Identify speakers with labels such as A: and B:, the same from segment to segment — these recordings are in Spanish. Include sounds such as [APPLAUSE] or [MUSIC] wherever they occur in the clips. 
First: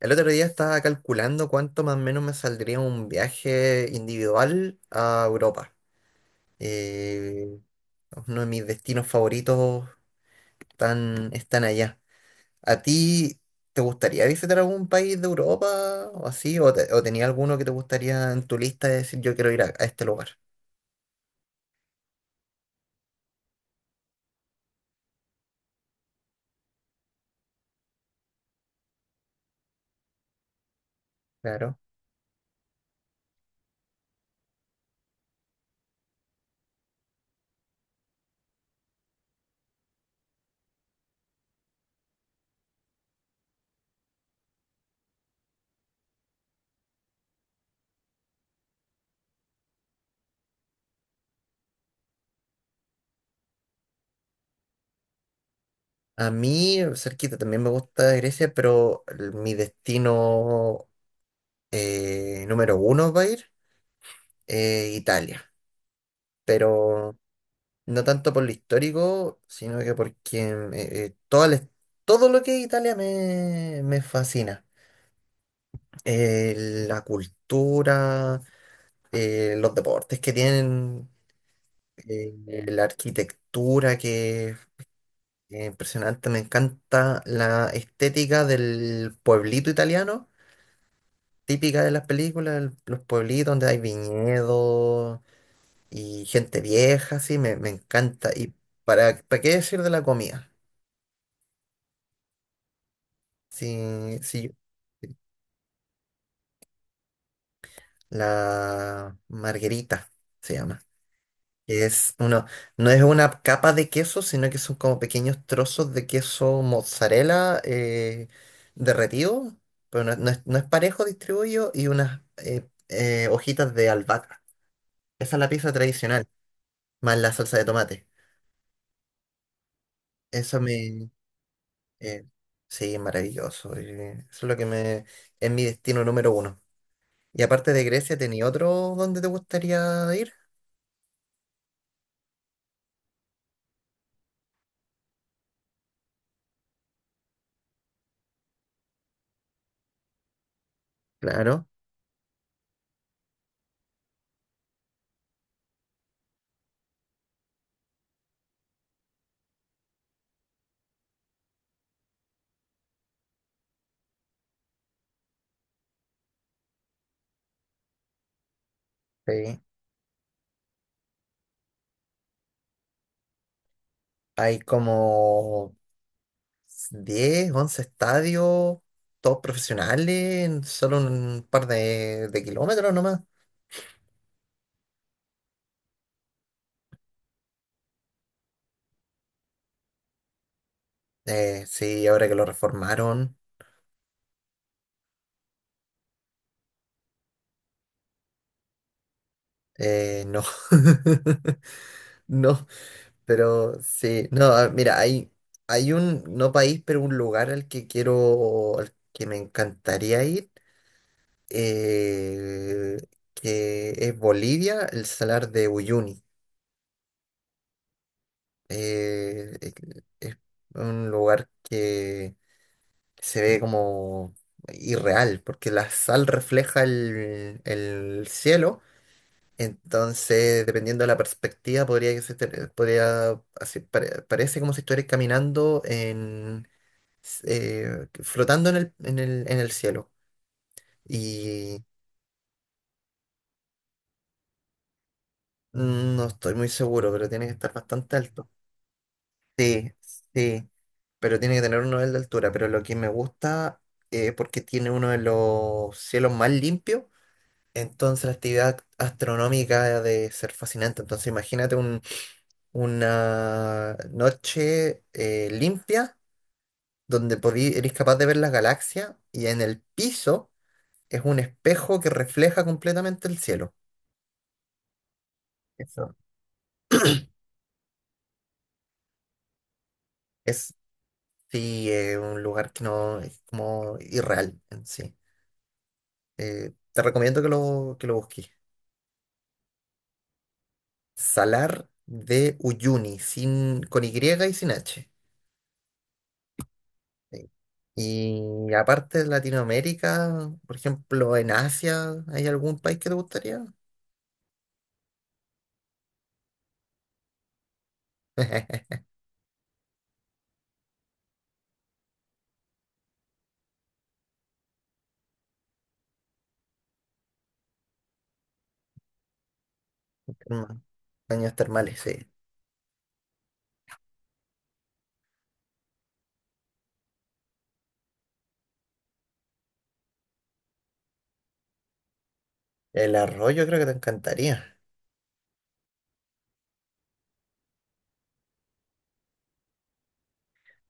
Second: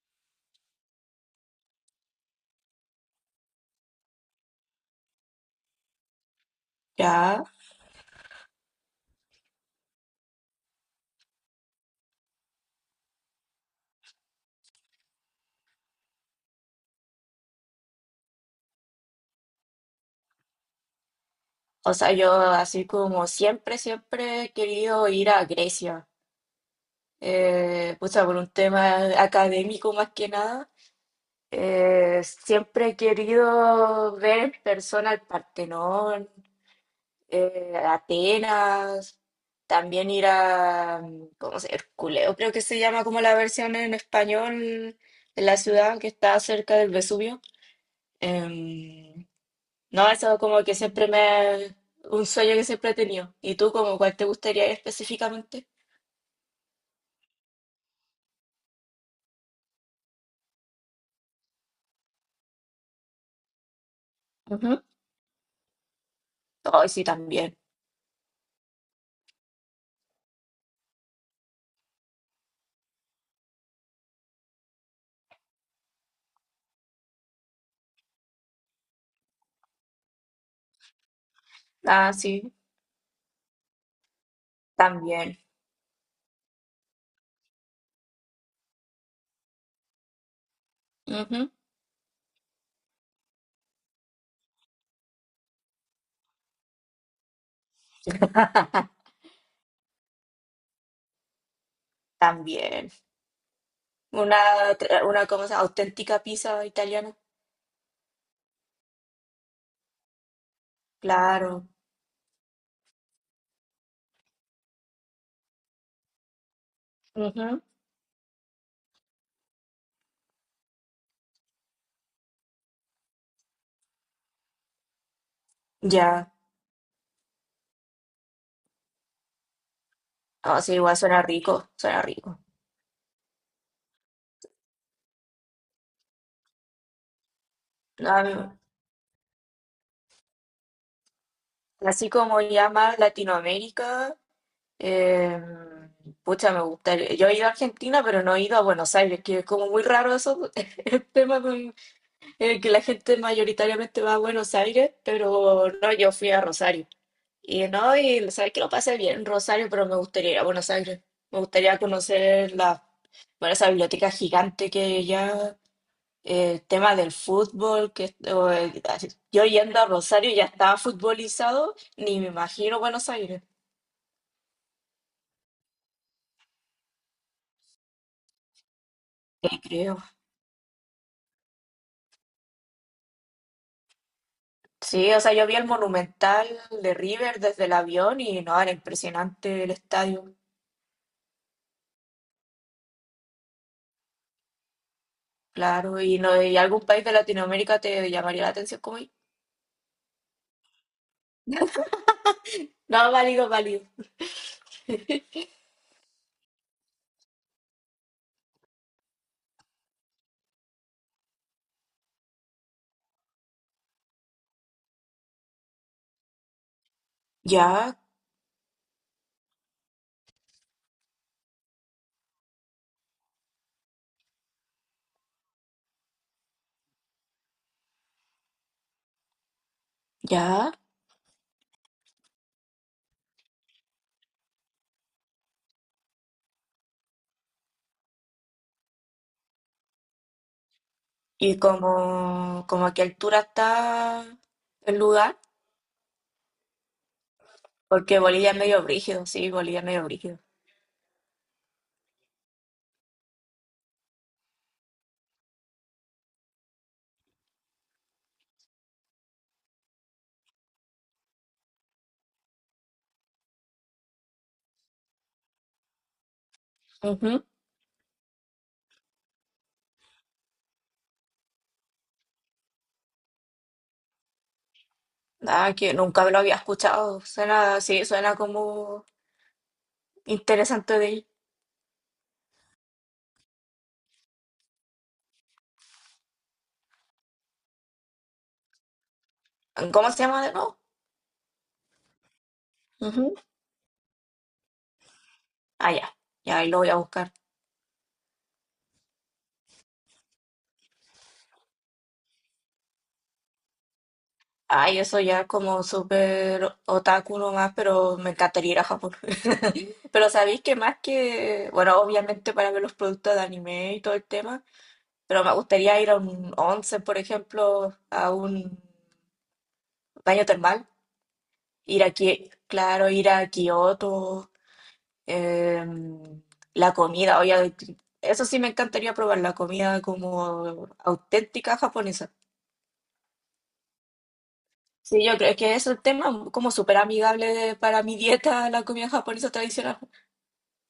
A: El otro día estaba calculando cuánto más o menos me saldría un viaje individual a Europa.
B: Ya,
A: Eh, uno de mis destinos favoritos están allá. ¿A ti te gustaría visitar algún país de Europa o así? ¿O tenía alguno que te gustaría en tu lista de decir yo quiero ir a este lugar?
B: o sea, yo así como siempre, he querido ir a Grecia, pucha, por un tema académico más que nada.
A: Claro.
B: Siempre he querido ver en persona el Partenón, Atenas, también ir a, ¿cómo se Herculeo, creo que se llama como la versión en español de la ciudad que está cerca del Vesubio. Em, No, eso es como que siempre me... Un sueño que siempre he tenido. ¿Y tú como cuál te gustaría ir específicamente?
A: A mí, cerquita, también me gusta Grecia, pero mi destino número uno va a ir
B: Ujú.
A: Italia.
B: Ay, sí,
A: Pero
B: también.
A: no tanto por lo histórico, sino que porque todo lo que es Italia me fascina. La cultura, los deportes que tienen,
B: Ah,
A: eh,
B: sí,
A: la arquitectura que es
B: también.
A: impresionante. Me encanta la estética del pueblito italiano,
B: Ujú.
A: típica de las películas, los pueblitos donde hay viñedos y gente vieja, sí, me encanta. Y ¿para qué decir de la comida?
B: También.
A: Sí,
B: Una,
A: sí,
B: una como esa auténtica pizza italiana.
A: la marguerita se llama.
B: Claro.
A: Que es uno, no es una capa de queso, sino que son como pequeños trozos de queso mozzarella
B: Ujú.
A: derretido, pero no, no es parejo distribuido, y unas hojitas de albahaca. Esa es la pizza tradicional,
B: Ya.
A: más la salsa de tomate. Eso
B: Ah, sí, igual
A: me,
B: suena rico, suena
A: eh,
B: rico.
A: sí, es maravilloso. Eso es lo que me. Es mi destino número uno. Y aparte de Grecia,
B: A mí,
A: ¿tenía otro donde te gustaría ir?
B: así como ya más Latinoamérica, eh, pucha, me gustaría. Yo he ido a Argentina, pero no he ido a Buenos Aires, que es como muy raro eso, [LAUGHS] el tema
A: Claro.
B: con que la gente mayoritariamente va a Buenos Aires, pero no, yo fui a Rosario. Y no, y sabes que lo pasé bien en Rosario, pero me gustaría ir a Buenos Aires. Me gustaría conocer la, bueno, esa biblioteca gigante que ya, el tema del fútbol, que o, yo
A: Sí.
B: yendo a Rosario ya estaba futbolizado, ni me imagino Buenos Aires,
A: Hay como 10, 11 estadios, todos
B: ni creo.
A: profesionales, en solo un par de kilómetros nomás.
B: Sí, o sea, yo vi el Monumental de River desde el avión y no, era impresionante el estadio.
A: Sí, ahora que lo reformaron,
B: Claro, y no, ¿y algún país de Latinoamérica te llamaría la atención como ir?
A: no. [LAUGHS] No,
B: No, válido,
A: pero
B: válido.
A: sí, no, mira, hay un, no país, pero un lugar al que quiero, al que me encantaría ir, eh, que es Bolivia, el Salar de Uyuni.
B: Ya,
A: Eh, es es un lugar que se ve como irreal, porque la sal refleja el cielo, entonces
B: ya.
A: dependiendo de la perspectiva podría que se te- podría así, parece como si estuvieras caminando en flotando en el cielo.
B: ¿Y
A: Y
B: como, como a qué altura está el lugar?
A: no estoy muy seguro, pero tiene que estar bastante
B: Porque
A: alto.
B: Bolivia es medio brígido, sí, Bolivia es
A: Sí,
B: medio brígido.
A: sí, pero tiene que tener un nivel de altura. Pero lo que me gusta es porque tiene uno de los cielos más limpios. Entonces la actividad astronómica ha de ser fascinante. Entonces imagínate una noche limpia donde
B: Ujú.
A: eres capaz de ver las galaxias y en el piso es un espejo que refleja completamente el cielo.
B: Ah, que
A: Eso.
B: nunca lo había escuchado. Suena, sí, suena como
A: Es,
B: interesante de ir.
A: sí, un lugar que no es como irreal en sí. Te recomiendo que lo busques.
B: ¿Cómo se llama de nuevo?
A: Salar de Uyuni,
B: Ujú.
A: sin, con Y y sin H.
B: Ah, ya. Ya ahí lo voy a buscar.
A: Sí. Y aparte de Latinoamérica, por ejemplo, en Asia, ¿hay algún país que te gustaría?
B: Ay, eso ya es como súper otaku nomás, pero me encantaría ir a
A: [LAUGHS]
B: Japón. Pero sabéis que más que, bueno, obviamente para ver los productos de anime y todo el tema, pero me gustaría ir a un once, por ejemplo, a un baño
A: Terma-
B: termal,
A: Baños termales,
B: ir
A: sí.
B: aquí, claro, ir a Kioto, em, la comida, obviamente, eso sí me encantaría probar la comida como auténtica japonesa.
A: El arroz yo creo que te encantaría.
B: Sí, yo creo que es un tema como súper amigable de- para mi dieta, la comida japonesa tradicional.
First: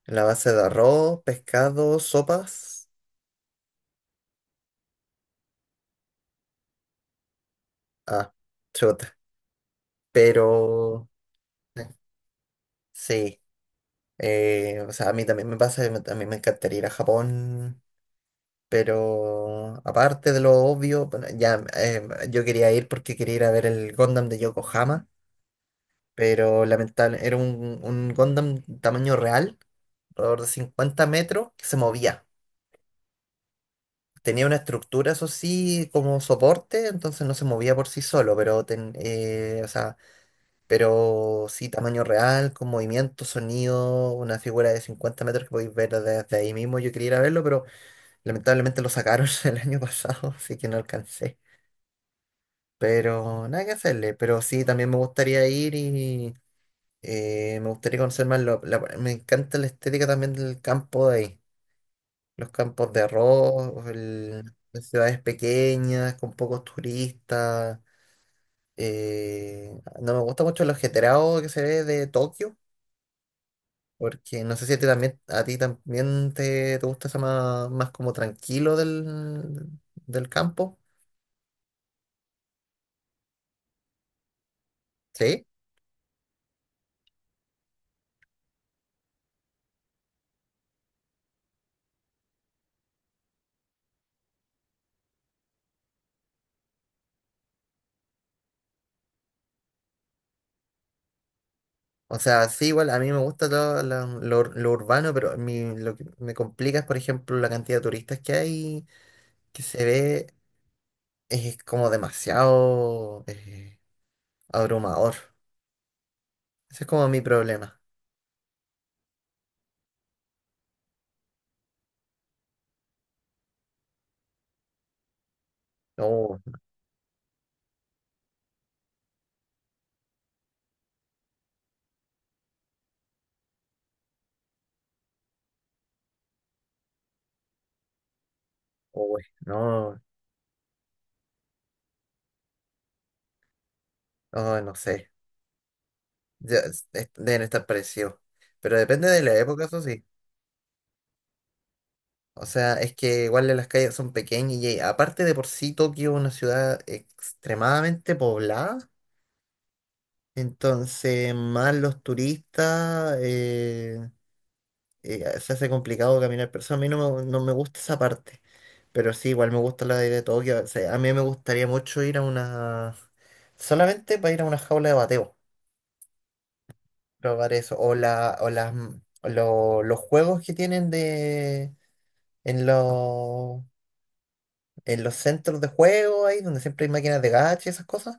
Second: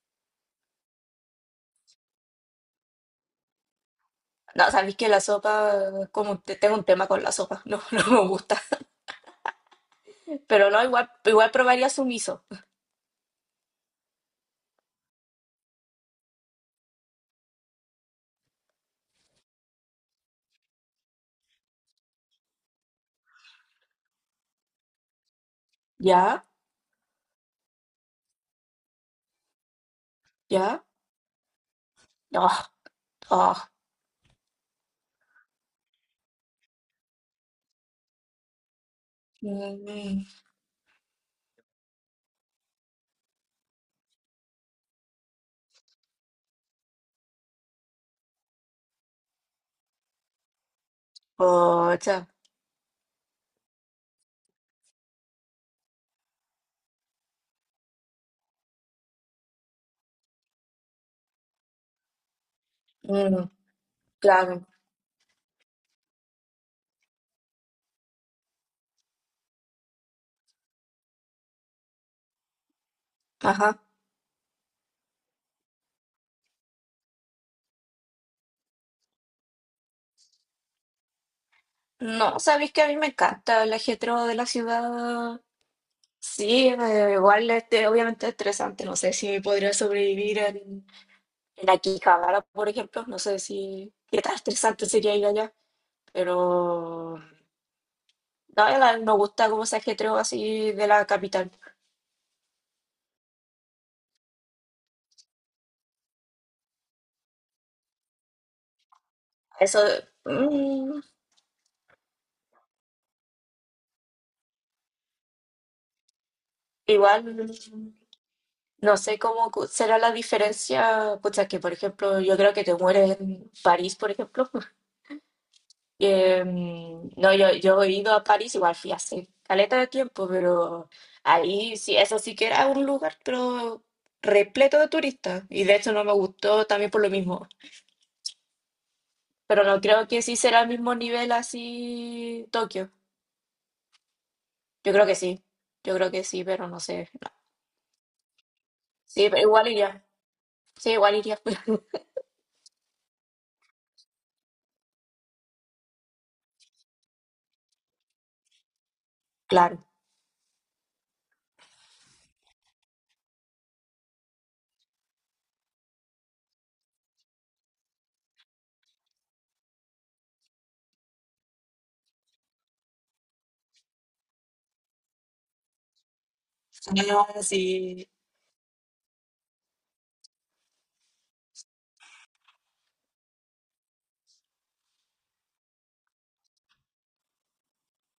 A: La base de arroz, pescado, sopas.
B: No, sabéis que la sopa, como te- tengo un tema con la sopa, no, [LAUGHS] no me
A: Ah,
B: gusta.
A: chuta.
B: Pero no, igual,
A: Pero
B: igual probaría sumiso.
A: sí. O sea, a mí también me pasa, que a mí me encantaría ir a Japón. Pero aparte de lo obvio, bueno, ya yo quería ir porque quería ir a ver el Gundam de Yokohama,
B: ¿Ya?
A: pero lamentable, era un Gundam tamaño real, alrededor de
B: ¿Ya?
A: 50 metros, que se movía.
B: Ah, ah.
A: Tenía una estructura, eso sí, como soporte, entonces no se movía por sí solo, pero, o sea,
B: Mm,
A: pero sí, tamaño real, con movimiento, sonido, una figura de 50 metros que podéis ver desde ahí mismo. Yo quería ir a verlo, pero lamentablemente lo sacaron [LAUGHS] el año pasado, así que no alcancé.
B: pocha.
A: Pero nada que hacerle, pero sí, también me gustaría ir. Me gustaría conocer más, me encanta la estética también del campo de ahí, los campos de
B: Mm,
A: arroz,
B: claro.
A: las ciudades pequeñas, con pocos turistas. eh, no me gusta mucho lo ajetreado que se ve de Tokio,
B: Ajá.
A: porque no sé si a ti también, a ti también te gusta eso más, más como tranquilo del campo,
B: No, sabéis que a mí me encanta el ajetreo de la ciudad.
A: ¿sí?
B: Sí, me- igual este, obviamente es estresante. No sé si podría sobrevivir en Akihabara, por ejemplo. No sé si qué tan estresante sería ir allá. Pero no, la- me gusta como ese ajetreo así de la capital.
A: O sea, sí, igual a mí me gusta lo urbano, pero lo que me complica es, por ejemplo, la cantidad de turistas que hay que
B: Eso,
A: se ve
B: mm,
A: es como demasiado abrumador. Ese es como mi
B: igual.
A: problema.
B: No sé cómo cu- será la diferencia, pucha, que por ejemplo, yo creo que te mueres en París, por ejemplo. [LAUGHS]
A: Oh,
B: Que, mm, no, yo he ido a París, igual fui hace caleta de tiempo, pero ahí sí, eso sí que era un lugar, pero repleto de turistas. Y de hecho no me gustó también por lo mismo.
A: oh,
B: Pero no
A: no,
B: creo que sí será el mismo nivel así Tokio.
A: oh, no
B: Yo creo
A: sé.
B: que sí, yo creo que sí,
A: Ya,
B: pero no sé. No.
A: deben estar parecidos. Pero depende de
B: Sí,
A: la
B: pero
A: época,
B: igual
A: eso sí.
B: iría. Sí, igual iría. [LAUGHS]
A: O sea, es que igual las calles son pequeñas y aparte de por sí Tokio es una ciudad extremadamente poblada.
B: Claro.
A: Entonces, más los turistas, se hace complicado caminar. Por eso a mí no me gusta esa parte. Pero sí, igual me gusta la idea de Tokio. O sea, a mí me gustaría mucho ir a una, solamente para ir a una jaula de bateo.
B: Ah,
A: Probar eso. O,
B: sí.
A: la, o, las, o lo- los juegos que tienen de, en, los en los centros de juego ahí, donde siempre hay máquinas de gacha y esas cosas.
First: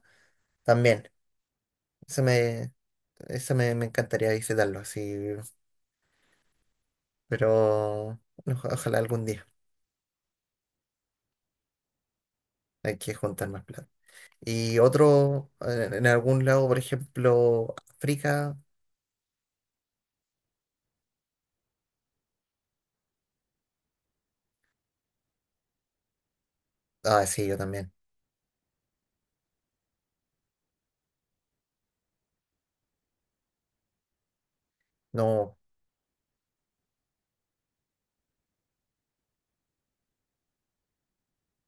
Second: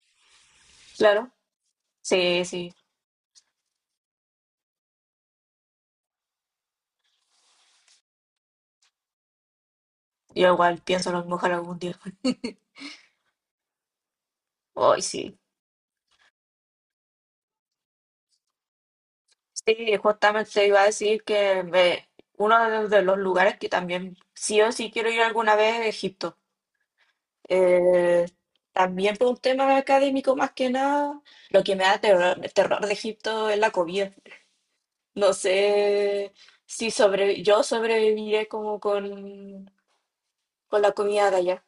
A: También.
B: Claro.
A: Eso
B: Sí,
A: me,
B: sí.
A: me encantaría visitarlo así. Pero ojalá algún día.
B: Yo igual pienso a lo mejor algún día.
A: Hay que juntar más plata. Y
B: Hoy sí.
A: otro, en algún lado, por ejemplo, África.
B: Sí, justamente iba a decir que me- uno de los lugares que también sí o sí quiero ir alguna vez es Egipto.
A: Ah, sí, yo también.
B: Eh, También por un tema académico más que nada, lo que me da terror, terror de Egipto es la comida. No
A: No,
B: sé si sobre, yo sobreviviré como con la comida de allá.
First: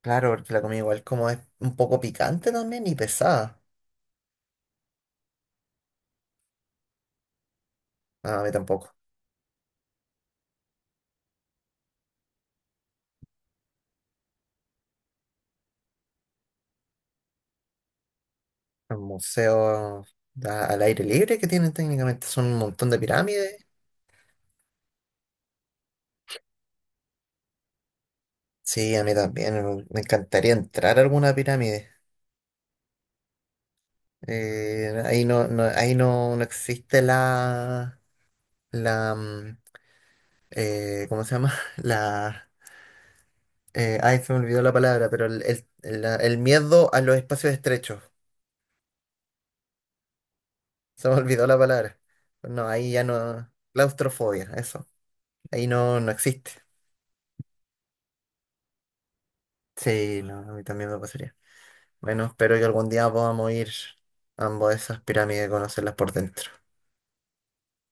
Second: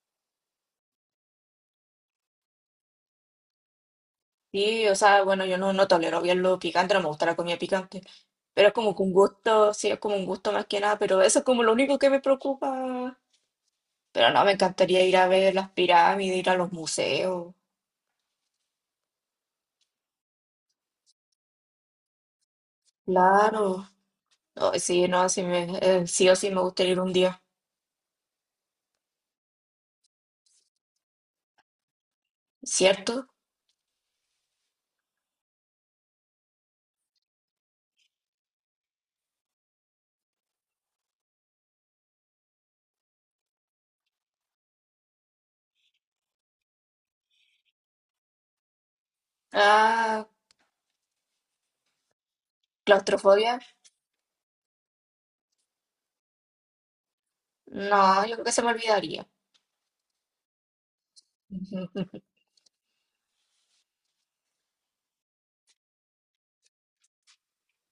A: claro, porque la comida igual como es un poco picante también y pesada.
B: Sí, o sea, bueno, yo no, no tolero bien lo picante, no me gusta la comida picante,
A: No, a mí
B: pero es
A: tampoco.
B: como que un gusto, sí, es como un gusto más que nada, pero eso es como lo único que me preocupa. Pero no, me encantaría ir a ver las pirámides, ir a los museos,
A: Los museos al aire libre que tienen técnicamente son un montón de pirámides.
B: claro. No, sí, no, sí, me, sí o sí me gustaría ir un día,
A: Sí, a mí también. Me encantaría entrar a alguna pirámide.
B: ¿cierto?
A: Ahí no, no, ahí no, no existe la, mm, ¿cómo se llama? [LAUGHS] Ay, se me olvidó la palabra, pero el miedo a los espacios estrechos.
B: Ah,
A: Se me olvidó la palabra. No, ahí ya no.
B: claustrofobia,
A: Claustrofobia, eso. Ahí no, no existe.
B: no, yo creo que se me olvidaría.
A: Sí, no, a mí también me pasaría. Bueno, espero que algún día podamos ir ambos a esas pirámides y conocerlas por dentro.